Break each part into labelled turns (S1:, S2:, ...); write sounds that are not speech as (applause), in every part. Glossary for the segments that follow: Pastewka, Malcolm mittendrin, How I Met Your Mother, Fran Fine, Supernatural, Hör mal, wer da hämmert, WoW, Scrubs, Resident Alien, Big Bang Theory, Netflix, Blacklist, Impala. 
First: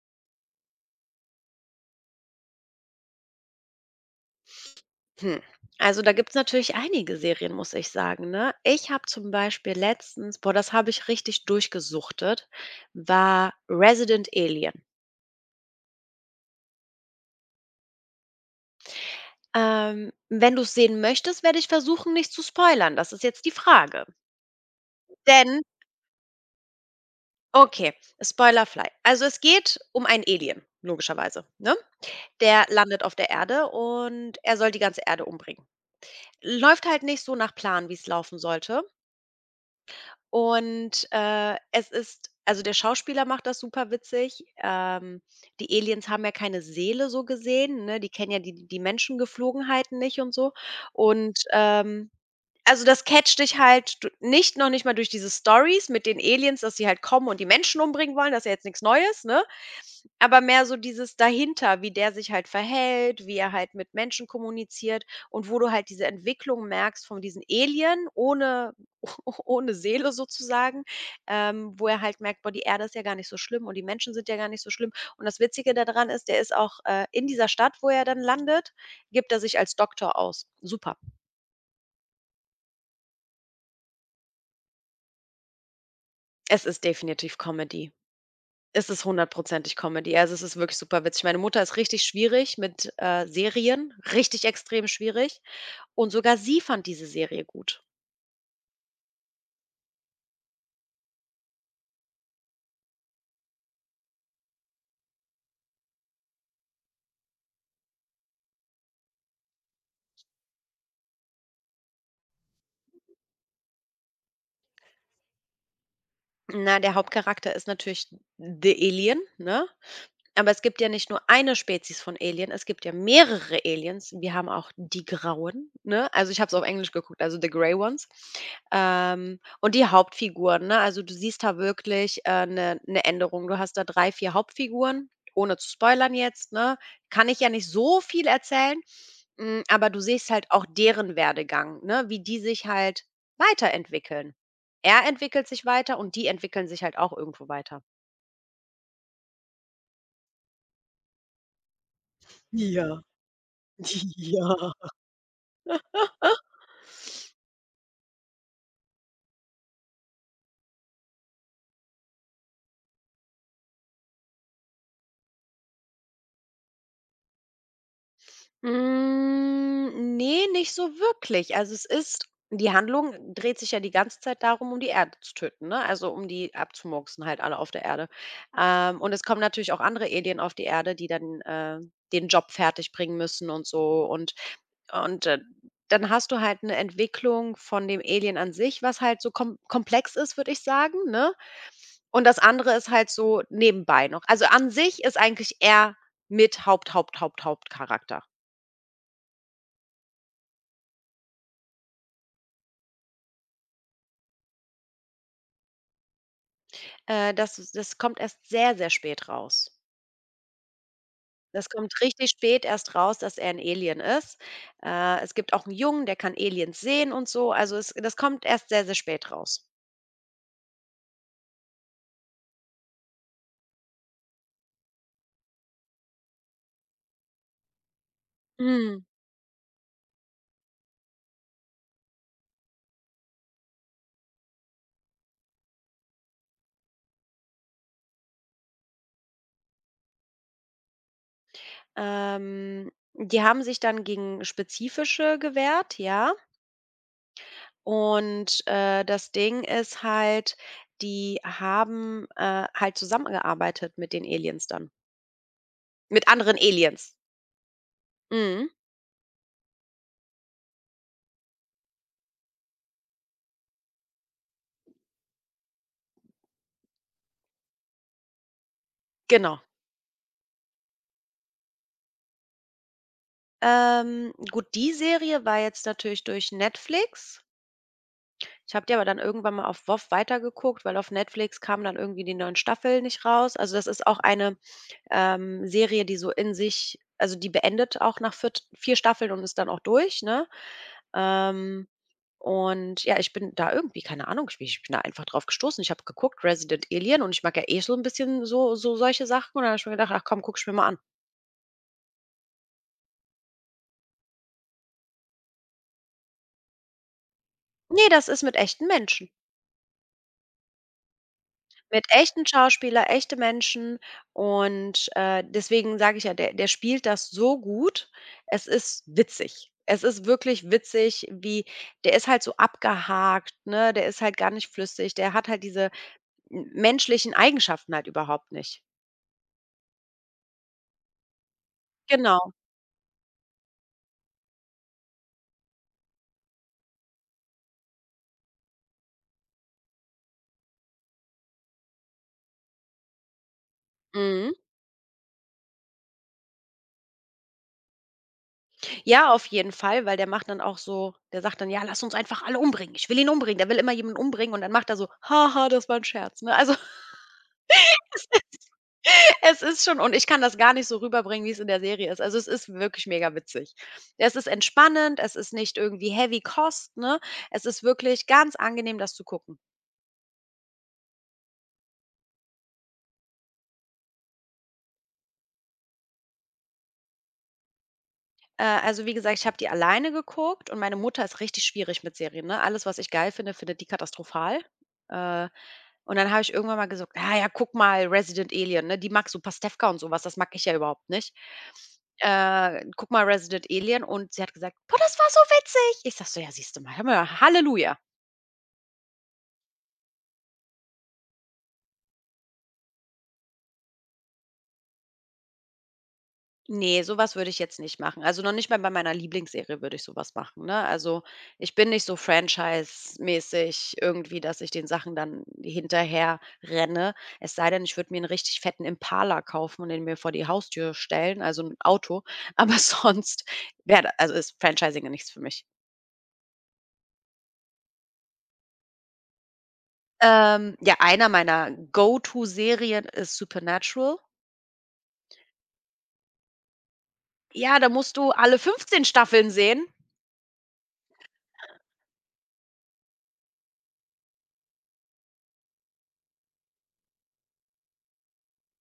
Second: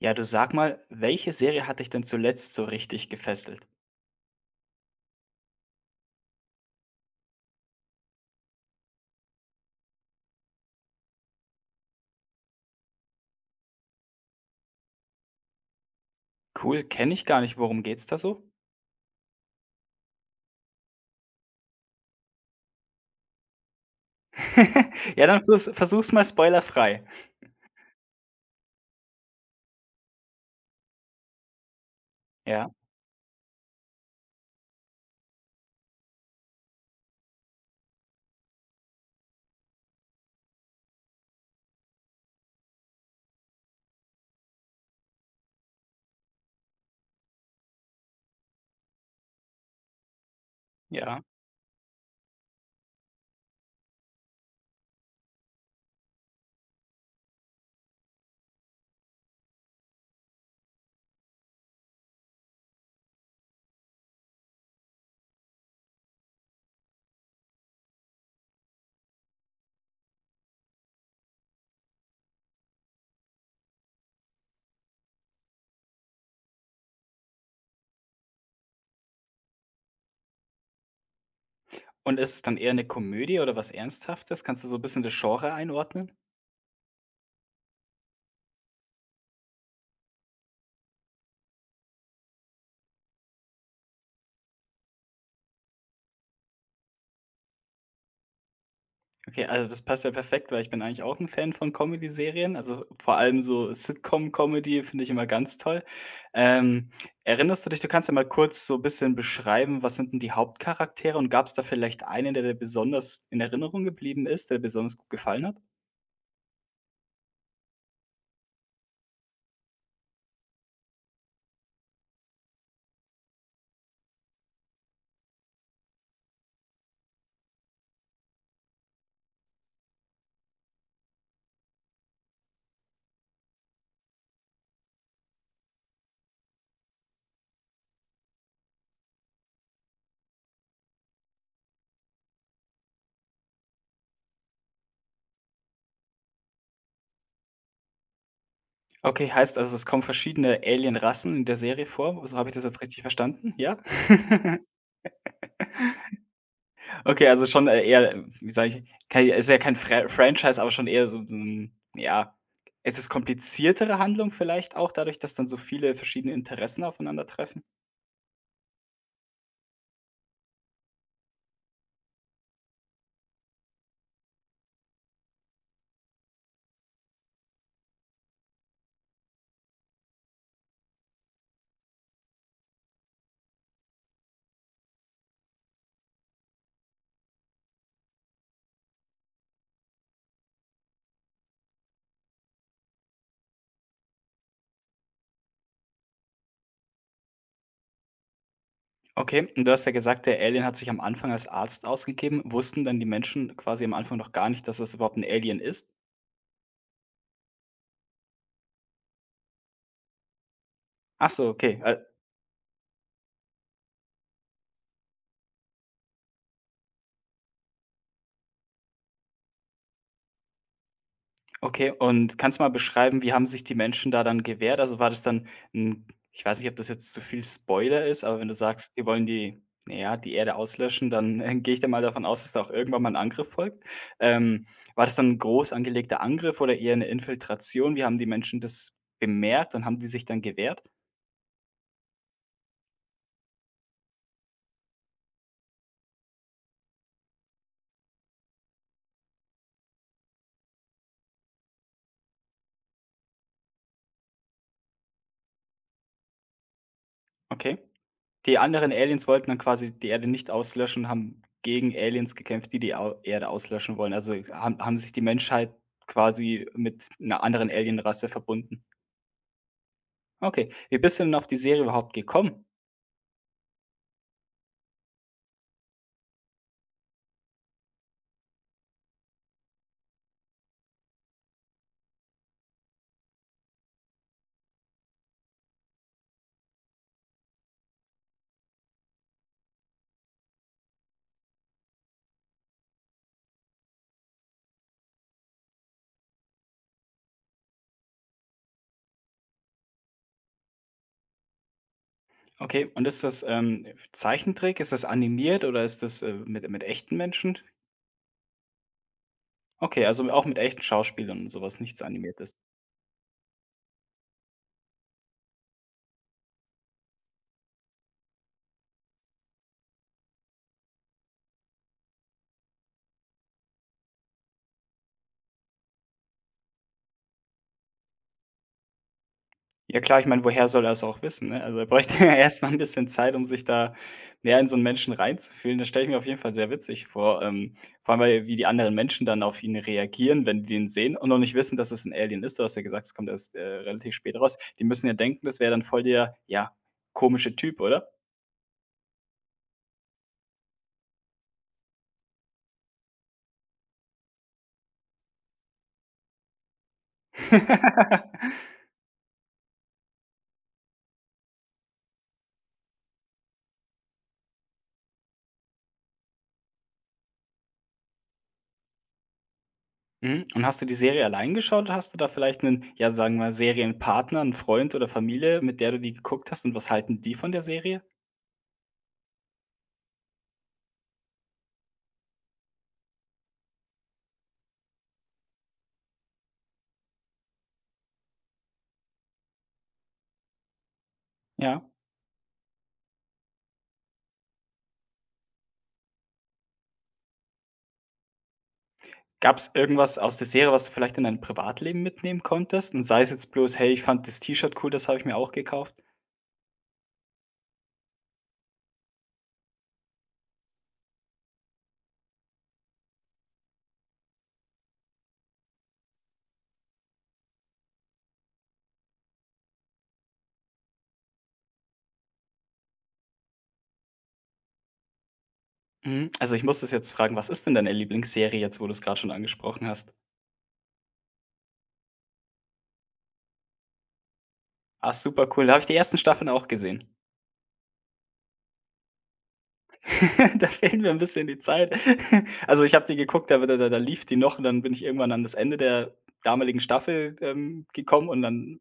S1: Ja, du sag mal, welche Serie hat dich denn zuletzt so richtig gefesselt?
S2: Hm. Also da gibt's natürlich einige Serien, muss ich sagen, ne? Ich habe zum Beispiel letztens, boah, das habe ich richtig durchgesuchtet, war Resident Alien.
S1: Cool, kenne ich gar nicht. Worum geht's da so?
S2: Wenn du's sehen möchtest, werde ich versuchen, nicht zu spoilern. Das ist jetzt die Frage.
S1: (laughs) Ja, dann
S2: Denn
S1: versuch's mal spoilerfrei.
S2: okay, Spoilerfly. Also es geht um einen Alien, logischerweise, ne? Der
S1: Ja,
S2: landet auf der Erde und er soll die ganze Erde umbringen. Läuft halt nicht so nach Plan, wie es laufen sollte. Und es ist also, der Schauspieler macht das superwitzig. Die Aliens haben ja keine Seele so gesehen, ne? Die kennen ja die Menschengeflogenheiten nicht und so.
S1: ja.
S2: Und also, das catcht dich halt du nicht noch nicht mal durch diese Stories mit den Aliens, dass sie halt kommen und die Menschen umbringen wollen, das ist ja jetzt nichts Neues, ne? Aber mehr so dieses dahinter, wie der sich halt verhält, wie er halt mit Menschen kommuniziert und wo du halt diese Entwicklung merkst von diesen Alien ohne (laughs) ohne Seele sozusagen, wo er halt merkt: „Boah, die Erde ist ja gar nicht so schlimm und die Menschen sind ja gar nicht so schlimm." Und das Witzige daran ist, der ist auch, in dieser Stadt, wo er dann landet, gibt er sich als Doktor aus. Super.
S1: Und ist es dann eher eine Komödie oder was Ernsthaftes? Kannst du so ein bisschen das Genre einordnen?
S2: Es ist definitiv Comedy. Es ist hundertprozentig Comedy. Also, es ist wirklich super witzig. Meine Mutter ist richtig schwierig mit, Serien, richtig extrem schwierig. Und sogar sie fand diese Serie gut.
S1: Okay, also das passt ja perfekt, weil ich bin eigentlich auch ein Fan von Comedy-Serien. Also, vor allem so Sitcom-Comedy finde ich immer ganz toll. Ähm, Erinnerst du dich, du kannst ja mal kurz so ein bisschen beschreiben, was sind denn die Hauptcharaktere und gab es da vielleicht einen, der dir besonders in Erinnerung geblieben ist, der dir besonders gut gefallen hat?
S2: Na, der Hauptcharakter ist natürlich The Alien, ne? Aber es gibt ja nicht nur eine Spezies von Alien, es gibt ja mehrere Aliens. Wir haben auch die Grauen, ne? Also, ich habe es auf Englisch geguckt, also The Grey Ones. Und die Hauptfiguren, ne? Also, du siehst da wirklich eine Änderung. Du hast da 3, 4 Hauptfiguren, ohne zu spoilern jetzt, ne? Kann ich ja nicht so viel erzählen. Aber du siehst halt auch deren Werdegang, ne? Wie die sich halt weiterentwickeln. Er entwickelt sich weiter und die entwickeln sich halt auch irgendwo weiter.
S1: Okay, heißt also, es kommen verschiedene Alien-Rassen in der Serie vor? So habe ich das jetzt richtig
S2: Ja,
S1: verstanden, ja?
S2: (laughs) ja.
S1: Okay, also schon, eher, wie sage ich, kei ist ja kein Franchise, aber schon eher so 'n, ja, etwas kompliziertere Handlung vielleicht auch dadurch, dass dann so viele verschiedene Interessen aufeinandertreffen?
S2: Hm, ne, nicht so wirklich. Also, es ist die Handlung dreht sich ja die ganze Zeit darum, um die Erde zu töten, ne? Also, um die abzumurksen halt alle auf der Erde. Und es kommen natürlich auch andere Alien auf die Erde, die dann, den Job fertig bringen müssen und so. Und dann hast du halt eine Entwicklung von dem Alien an sich, was halt so komplex ist, würde ich sagen, ne? Und das andere ist halt so nebenbei noch. Also, an sich ist eigentlich er mit Hauptcharakter.
S1: Okay, und du hast ja gesagt, der Alien hat sich am Anfang als Arzt ausgegeben. Wussten dann die Menschen quasi am Anfang noch gar nicht, dass das überhaupt ein Alien ist?
S2: Das kommt erst sehr, sehr spät raus.
S1: Ach so,
S2: Das
S1: okay.
S2: kommt richtig spät erst raus, dass er ein Alien ist. Es gibt auch einen Jungen, der kann Aliens sehen und so. Also, es das kommt erst sehr, sehr spät raus.
S1: Okay, und kannst du mal beschreiben, wie haben sich die Menschen da dann gewehrt? Also, war das dann 'n Ich weiß nicht, ob das jetzt zu viel Spoiler ist, aber wenn du sagst,
S2: Mhm.
S1: die wollen die naja, die Erde auslöschen, dann, (laughs) gehe ich da mal davon aus, dass da auch irgendwann mal ein Angriff folgt. Ähm, War das dann 'n groß angelegter Angriff oder eher eine Infiltration? Wie haben die Menschen das bemerkt und haben die sich dann gewehrt?
S2: Die haben sich dann gegen spezifische gewehrt, ja. Und das Ding ist halt, die haben, halt zusammengearbeitet mit den Aliens dann. Mit anderen Aliens.
S1: Okay. Die
S2: Mhm,
S1: anderen Aliens wollten dann quasi die Erde nicht auslöschen und haben gegen Aliens gekämpft, die die Au Erde auslöschen wollen. Also, haben sich die Menschheit quasi mit einer anderen Alienrasse verbunden.
S2: genau.
S1: Okay. Wie bist du denn auf die Serie überhaupt gekommen?
S2: Gut, die Serie war jetzt natürlich durch Netflix. Ich habe die aber dann irgendwann mal auf WoW weitergeguckt, weil auf Netflix kamen dann irgendwie die neuen Staffeln nicht raus. Also, das ist auch eine, Serie, die die beendet auch nach vier 4 Staffeln und ist dann auch durch, ne? Ähm, und ja, ich bin da irgendwie keine Ahnung, ich bin da einfach drauf gestoßen. Ich habe geguckt, Resident Alien und ich mag ja eh so ein bisschen so solche Sachen und dann habe ich mir gedacht: „Ach komm, guck ich mir mal an."
S1: Okay, und ist das, Zeichentrick? Ist das animiert oder ist das, mit echten Menschen?
S2: Ne, das ist mit echten Menschen.
S1: Okay, also auch mit echten Schauspielern und so was, nichts
S2: Mit echten
S1: Animiertes.
S2: Schauspieler, echte Menschen und, deswegen sage ich ja, der spielt das so gut. Es ist witzig. Es ist wirklich witzig, wie der ist halt so abgehakt, ne? Der ist halt gar nicht flüssig. Der hat halt diese m menschlichen Eigenschaften halt überhaupt nicht.
S1: Ja klar, ich meine, woher soll er es auch wissen, ne? Also, er bräuchte (laughs) ja
S2: Genau,
S1: erst mal bisschen Zeit, um sich da, ja, in so einen Menschen reinzufühlen. Das stelle ich mir auf jeden Fall sehr witzig vor, vor allem, weil wie die anderen Menschen dann auf ihn reagieren, wenn die den sehen und noch nicht wissen, dass es ein Alien ist. Du hast ja gesagt, es kommt erst, relativ spät
S2: mhm.
S1: raus. Die müssen ja denken, das wäre dann voll der, ja, komische Typ, oder?
S2: Ja, auf jeden Fall, weil der macht dann auch so, der sagt dann: „Ja, lass uns einfach alle umbringen. Ich will ihn umbringen." Der will immer jemanden umbringen und dann macht er so: „Haha, das war 'n Scherz", ne? Also
S1: (laughs)
S2: es ist schon, und ich kann das gar nicht so rüberbringen, wie's in der Serie ist. Also, es ist wirklich mega witzig. Es ist entspannend, es ist nicht irgendwie heavy Kost, ne? Es ist wirklich ganz angenehm, das zu gucken.
S1: Mhm, und hast du die Serie allein geschaut oder hast du da vielleicht einen, ja, sagen wir mal, Serienpartner, einen Freund oder Familie, mit der du die geguckt hast und was halten die von der Serie?
S2: Also, wie gesagt, ich habe die alleine geguckt und meine Mutter ist richtig schwierig mit Serien, ne? Alles, was ich geil finde, findet die katastrophal. Äh, und dann habe ich irgendwann mal gesagt: „Ah ja, guck mal Resident Alien", ne? Die mag so Pastewka und so was, das mag ich ja überhaupt nicht.
S1: Ja.
S2: „Guck mal Resident Alien", und sie hat gesagt: „Boah, das war so witzig." Ich sage so: „Ja, siehst du mal, hör mal, Halleluja."
S1: Gab's irgendwas aus der Serie, was du vielleicht in dein Privatleben mitnehmen konntest? Und sei es jetzt bloß: „Hey, ich fand das T-Shirt cool, das habe ich mir auch gekauft.“
S2: Ne, sowas würde ich jetzt nicht machen. Also, noch nicht mal bei meiner Lieblingsserie würde ich sowas machen, ne? Also, ich bin nicht so franchise-mäßig irgendwie, dass ich den Sachen dann hinterher renne. Es sei denn, ich würde mir einen richtig fetten Impala kaufen und den mir vor die Haustür stellen, also ein Auto. (laughs) Aber sonst ist Franchising ja nichts für mich.
S1: Mhm. Also, ich muss das jetzt fragen, was ist denn deine Lieblingsserie jetzt, wo du es gerade schon angesprochen hast?
S2: Ja, einer meiner Go-to-Serien ist Supernatural.
S1: Ah, super cool. Da habe ich die ersten Staffeln auch gesehen.
S2: Ja, da musst du alle 15 Staffeln sehen.
S1: (laughs) Da fehlt mir ein bisschen die Zeit. (laughs) Also, ich habe die geguckt, aber da lief die noch und dann bin ich irgendwann an das Ende der damaligen Staffel, gekommen und dann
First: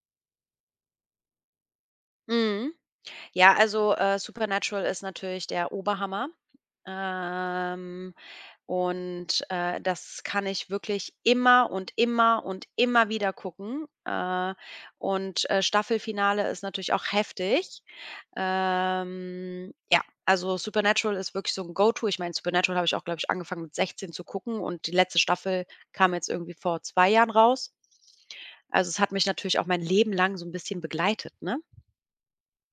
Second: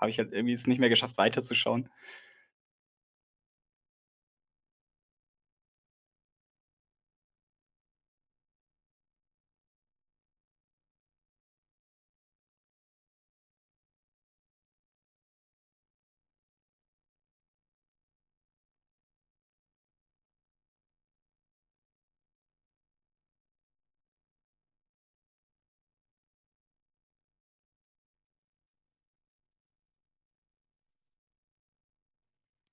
S1: habe ich halt irgendwie es nicht mehr geschafft, weiterzuschauen.
S2: Mhm. Ja, also, Supernatural ist natürlich der Oberhammer. Ähm, Das kann ich wirklich immer und immer und immer wieder gucken. Staffelfinale ist natürlich auch heftig. Ja, also Supernatural ist wirklich so ein Go-to. Ich meine, Supernatural habe ich auch, glaube ich, angefangen mit 16 zu gucken, und die letzte Staffel kam jetzt irgendwie vor 2 Jahren raus. Also, es hat mich natürlich auch mein Leben lang so ein bisschen begleitet, ne?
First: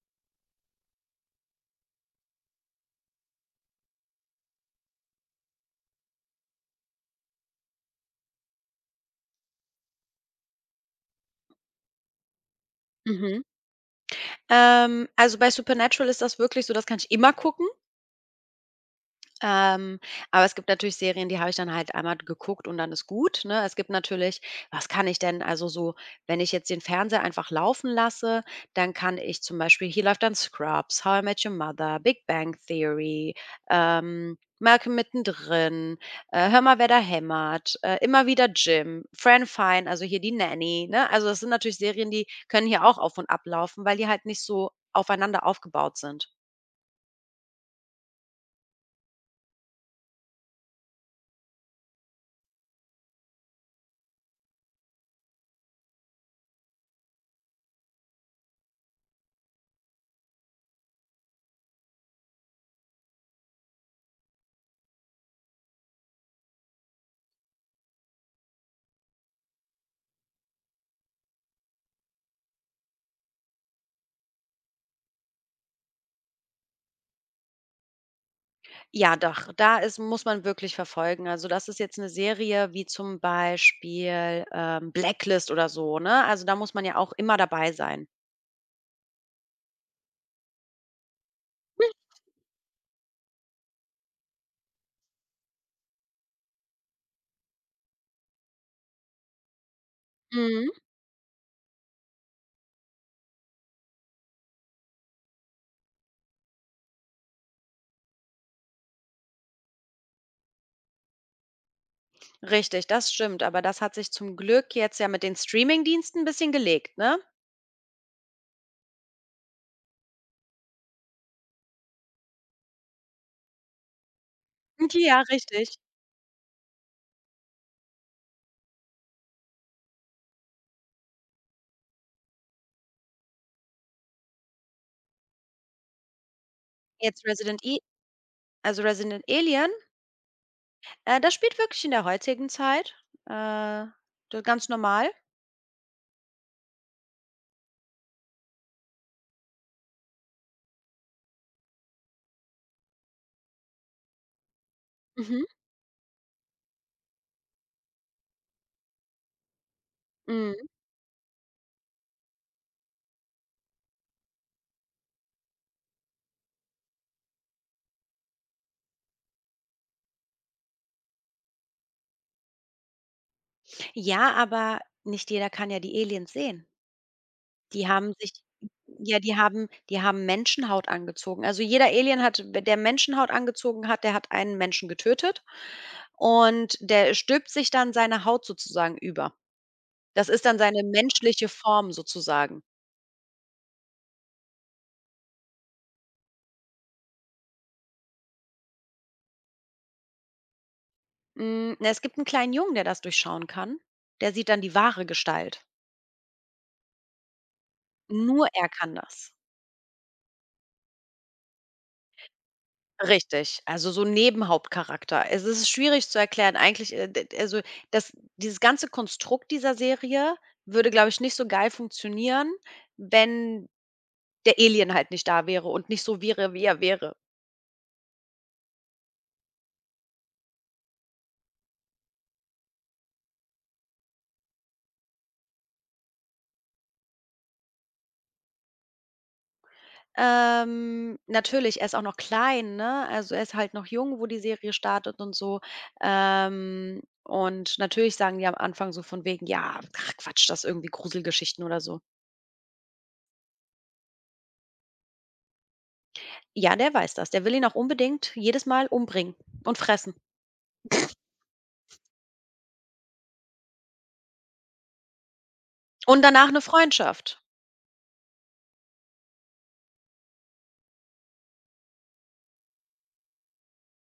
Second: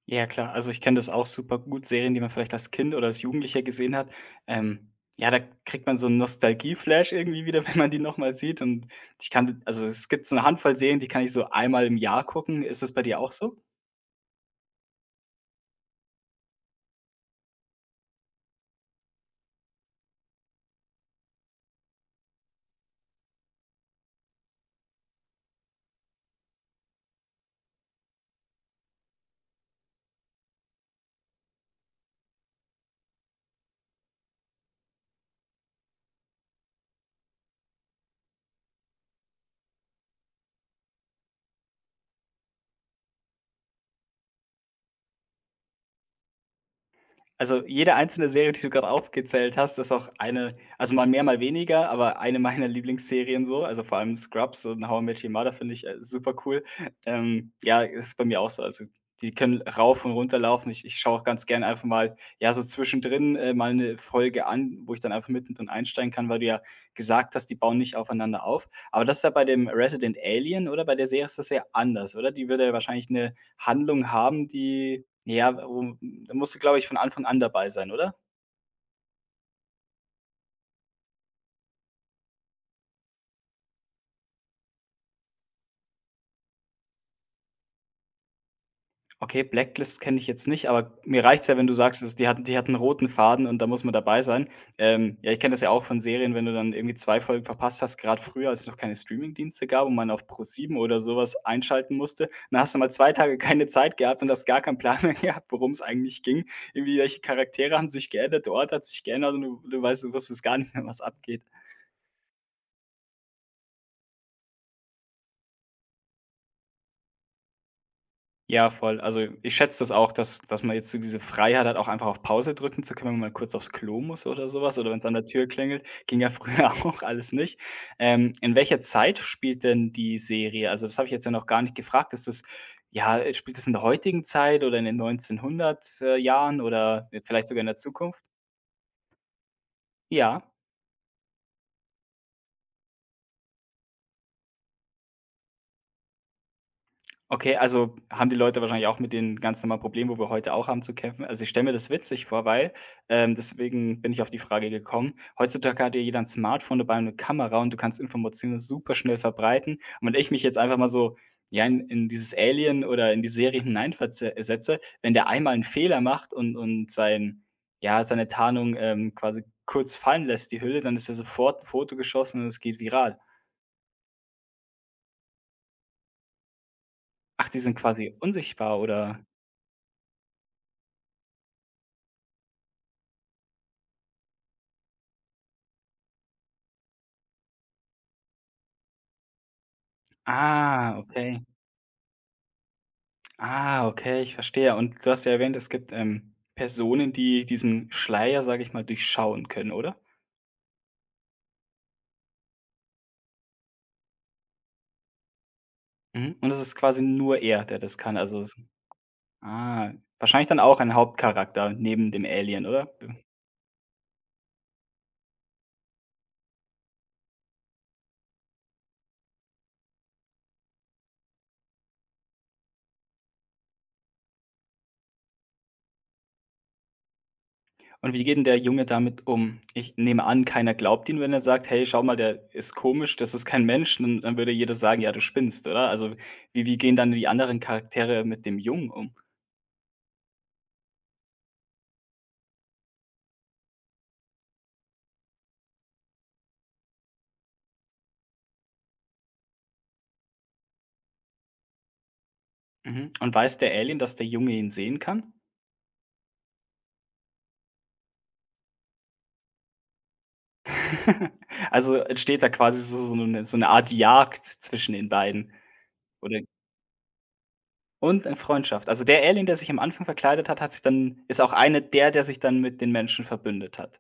S1: Ja klar, also ich kenne das auch super gut, Serien, die man vielleicht als Kind oder als Jugendlicher gesehen hat. Ähm, ja, da kriegt man so einen Nostalgie-Flash irgendwie wieder, (laughs) wenn man die noch mal sieht und ich kann also es gibt so eine Handvoll Serien, die kann ich so einmal im Jahr gucken. Ist das bei dir auch
S2: Mhm.
S1: so?
S2: Also, bei Supernatural ist das wirklich so, das kann ich immer gucken. Ähm, aber es gibt natürlich Serien, die habe ich dann halt einmal geguckt und dann ist gut, ne? Es gibt natürlich, was kann ich denn, also so, wenn ich jetzt den Fernseher einfach laufen lasse, dann kann ich zum Beispiel hier läuft dann Scrubs, How I Met Your Mother, Big Bang Theory, Malcolm mittendrin, Hör mal, wer da hämmert, immer wieder Jim, Fran Fine, also hier die Nanny, ne? Also, das sind natürlich Serien, die können hier auch auf und ab laufen, weil die halt nicht so aufeinander aufgebaut sind.
S1: Also, jede einzelne Serie, die du gerade aufgezählt hast, ist auch eine, also, mal mehr, mal weniger, aber eine meiner Lieblingsserien so. Also, vor allem Scrubs und How I Met Your Mother finde ich, super cool. Ja, ist bei mir auch so. Also, die können rauf und runter laufen. Ich schaue auch ganz gerne einfach mal, ja, so zwischendrin, mal eine Folge an, wo ich dann einfach mittendrin einsteigen kann, weil du ja gesagt hast, die bauen nicht aufeinander auf. Aber das ist ja bei dem Resident Alien oder bei der Serie ist das ja anders, oder? Die würde ja wahrscheinlich eine Handlung haben, die ja, um da musst du, glaube ich, von Anfang an dabei sein, oder?
S2: Ja, doch, da ist muss man wirklich verfolgen. Also, das ist jetzt eine Serie wie zum Beispiel, Blacklist oder so, ne? Also, da muss man ja auch immer dabei sein.
S1: Okay, Blacklist kenne ich jetzt nicht, aber mir reicht's ja, wenn du sagst, es die hat einen roten Faden und da muss man dabei sein. Ja, ich kenne das ja auch von Serien, wenn du dann irgendwie 2 Folgen verpasst hast, gerade früher, als es noch keine Streamingdienste gab und man auf
S2: Hm, mhm.
S1: ProSieben oder sowas einschalten musste, dann hast du mal 2 Tage keine Zeit gehabt und hast gar keinen Plan mehr (laughs) gehabt, worum es eigentlich ging. Irgendwie welche Charaktere haben sich geändert, der Ort hat sich geändert und du du weißt du wusstest gar nicht mehr, was abgeht.
S2: Richtig, das stimmt, aber das hat sich zum Glück jetzt ja mit den Streamingdiensten 'n bisschen gelegt, ne?
S1: Ja, voll. Also, ich schätze das auch, dass man jetzt so diese Freiheit hat, auch einfach auf Pause drücken zu können, wenn man mal kurz aufs Klo muss oder sowas oder wenn es an der
S2: Ja,
S1: Tür
S2: richtig.
S1: klingelt. Ging ja früher (laughs) auch alles nicht. In welcher Zeit spielt denn die Serie? Also, das habe ich jetzt ja noch gar nicht gefragt. Ist das ja, spielt das in der heutigen Zeit oder in den neunzehnhundert Jahren oder
S2: Jetzt
S1: vielleicht
S2: Resident
S1: sogar in der
S2: E
S1: Zukunft?
S2: Also, Resident Alien,
S1: Ja.
S2: das spielt wirklich in der heutigen Zeit, äh, d ganz normal.
S1: Okay, also haben die Leute wahrscheinlich auch mit den ganz normalen Problemen, wo wir heute auch haben, zu kämpfen. Also, ich stelle mir das witzig vor, weil deswegen bin ich auf die Frage gekommen.
S2: Mhm.
S1: Heutzutage hat ja jeder ein Smartphone dabei und 'ne Kamera und du kannst Informationen super schnell verbreiten. Und wenn ich mich jetzt
S2: Mhm.
S1: einfach mal so, ja, in dieses Alien oder in die Serie hineinverze setze, wenn der einmal einen Fehler macht und sein, ja, seine Tarnung, quasi kurz fallen lässt, die Hülle, dann ist ja sofort 'n Foto geschossen und es geht viral.
S2: Ja, aber nicht jeder kann ja die Aliens sehen.
S1: Ach, die sind
S2: Die haben
S1: quasi
S2: sich
S1: unsichtbar oder?
S2: Ja, die haben Menschenhaut angezogen. Also, jeder Alien hat der Menschenhaut angezogen hat, der hat einen Menschen getötet, und der stülpt sich dann seine Haut sozusagen über. Das ist dann seine
S1: Ah, okay.
S2: menschliche Form sozusagen.
S1: Ah, okay, ich verstehe. Und du hast ja erwähnt, es gibt, Personen, die diesen Schleier, sage ich mal, durchschauen können, oder?
S2: Hm, na, es gibt einen kleinen Jungen, der das durchschauen kann. Der sieht dann die wahre Gestalt.
S1: Mhm. Und es ist quasi nur er, der das kann. Also
S2: Nur
S1: es
S2: er kann das.
S1: Ah, wahrscheinlich dann auch ein Hauptcharakter neben dem Alien, oder?
S2: Richtig, also so Nebenhauptcharakter. Es ist schwierig zu erklären. Eigentlich, d d- also das dieses ganze Konstrukt dieser Serie würde, glaube ich, nicht so geil funktionieren, wenn der Alien halt nicht da wäre und nicht so wäre, wie er wäre.
S1: Und wie geht denn der Junge damit um? Ich nehme an, keiner glaubt ihn, wenn er sagt: „Hey, schau mal, der ist komisch, das ist kein Mensch.“ Dann würde jeder sagen: „Ja, du spinnst“, oder? Also, wie gehen dann die anderen Charaktere mit dem Jungen um?
S2: Natürlich, er ist auch noch klein, ne? Also, er ist halt noch jung, wo die Serie startet und so. Und natürlich sagen die am Anfang so von wegen: „Ja, ach Quatsch, das ist irgendwie Gruselgeschichten oder so."
S1: Mhm. Und weiß der Alien, dass der Junge ihn sehen kann?
S2: Ja, der weiß das. Der will ihn auch unbedingt jedes Mal umbringen und fressen.
S1: (laughs) Also, entsteht da quasi so 'ne Art Jagd zwischen den beiden
S2: Und
S1: oder
S2: danach eine Freundschaft.
S1: und eine Freundschaft. Also, der Alien, der sich am Anfang verkleidet hat, hat sich dann ist auch eine der, der sich dann mit den Menschen verbündet hat.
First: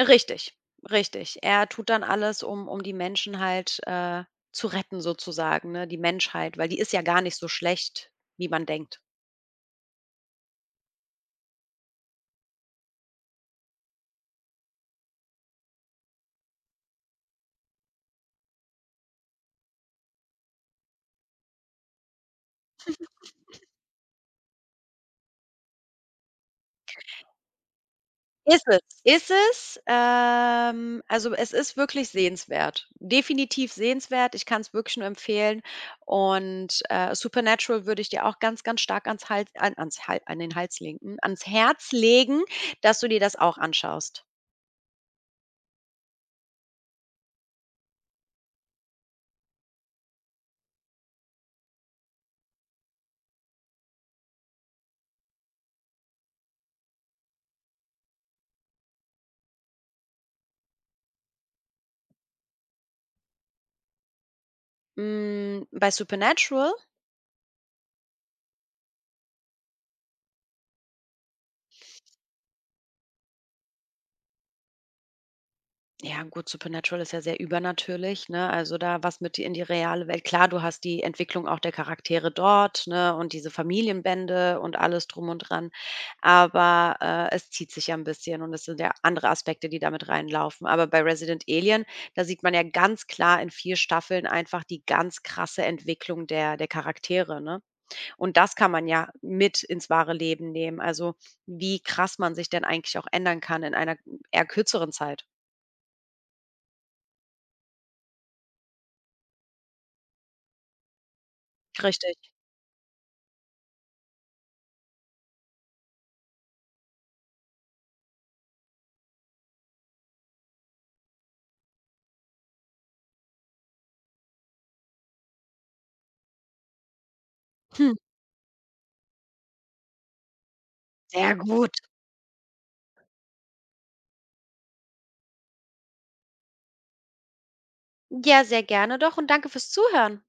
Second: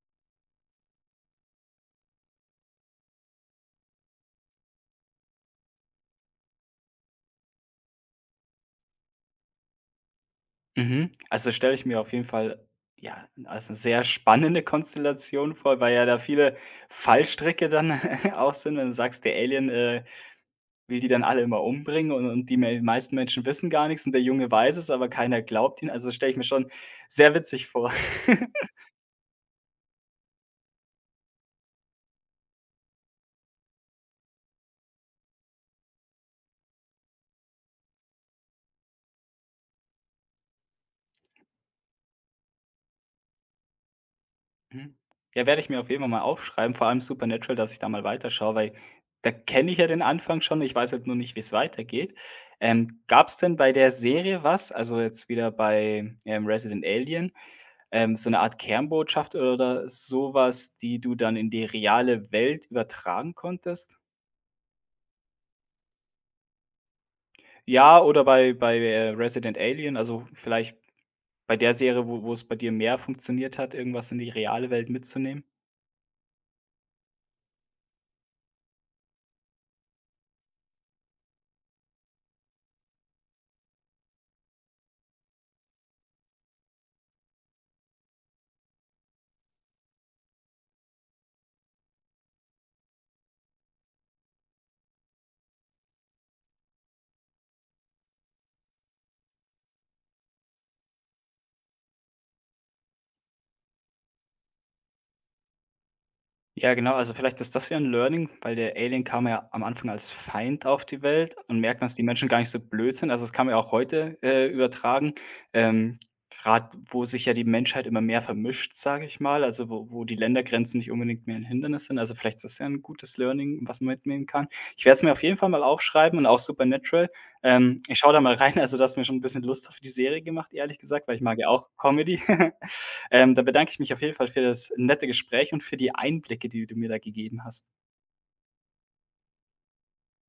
S2: Richtig, richtig. Er tut dann alles, um die Menschen halt, zu retten sozusagen, ne, die Menschheit, weil die ist ja gar nicht so schlecht, wie man denkt.
S1: Mhm. Also, stelle ich mir auf jeden Fall, ja, als 'ne sehr spannende Konstellation vor, weil ja da viele Fallstricke dann (laughs) auch sind, wenn du sagst, der Alien, will die dann alle immer umbringen und die me meisten Menschen wissen gar nichts und der Junge weiß es, aber keiner glaubt ihn. Also, stelle ich mir schon sehr witzig vor.
S2: Ist
S1: (laughs)
S2: es, ist es. Also, es ist wirklich sehenswert. Definitiv sehenswert. Ich kann es wirklich nur empfehlen. Und Supernatural würde ich dir auch ganz, ganz stark ans Hals an ans Hal an den Hals legen, ans Herz legen, dass du dir das auch anschaust.
S1: Mhm. Ja, werde ich mir auf jeden Fall mal aufschreiben, vor allem Supernatural, dass ich da mal weiterschaue, weil da kenne ich ja den Anfang schon, ich weiß jetzt nur nicht, wie es weitergeht. Gab es denn bei der Serie was, also jetzt wieder bei, Resident Alien, so eine Art Kernbotschaft oder sowas, die du dann in die reale Welt übertragen konntest?
S2: Hm, bei Supernatural
S1: Ja, oder bei Resident Alien, also vielleicht bei der Serie, wo es bei dir mehr funktioniert hat, irgendwas in die reale Welt mitzunehmen?
S2: Ja, gut, Supernatural ist ja sehr übernatürlich, ne? Also da was mit in die reale Welt. Klar, du hast die Entwicklung auch der Charaktere dort, ne? Und diese Familienbände und alles drum und dran. Aber es zieht sich ja ein bisschen und es sind ja andere Aspekte, die damit reinlaufen. Aber bei Resident Alien, da sieht man ja ganz klar in vier Staffeln einfach die ganz krasse Entwicklung der Charaktere, ne? Und das kann man ja mit ins wahre Leben nehmen. Also wie krass man sich denn eigentlich auch ändern kann in einer eher kürzeren Zeit.
S1: Ja, genau, also vielleicht ist das ja ein Learning, weil der Alien kam ja am Anfang als Feind auf die Welt und merken, dass die Menschen
S2: Richtig.
S1: gar nicht so blöd sind. Also, das kann man ja auch heute, übertragen, ähm, grad wo sich ja die Menschheit immer mehr vermischt, sage ich mal, also wo die Ländergrenzen nicht unbedingt mehr ein Hindernis sind. Also, vielleicht ist das ja ein gutes Learning, was man mitnehmen kann. Ich werde es mir auf jeden Fall mal aufschreiben und auch Supernatural.
S2: Hm,
S1: Ich schaue da mal rein, also, das hast mir schon ein bisschen Lust auf die Serie gemacht, ehrlich gesagt, weil ich
S2: sehr
S1: mag ja auch
S2: gut.
S1: Comedy. (laughs) Dann bedanke ich mich auf jeden Fall für das nette Gespräch und für die Einblicke, die du mir da gegeben hast.
S2: Ja, sehr gerne doch, und danke fürs Zuhören.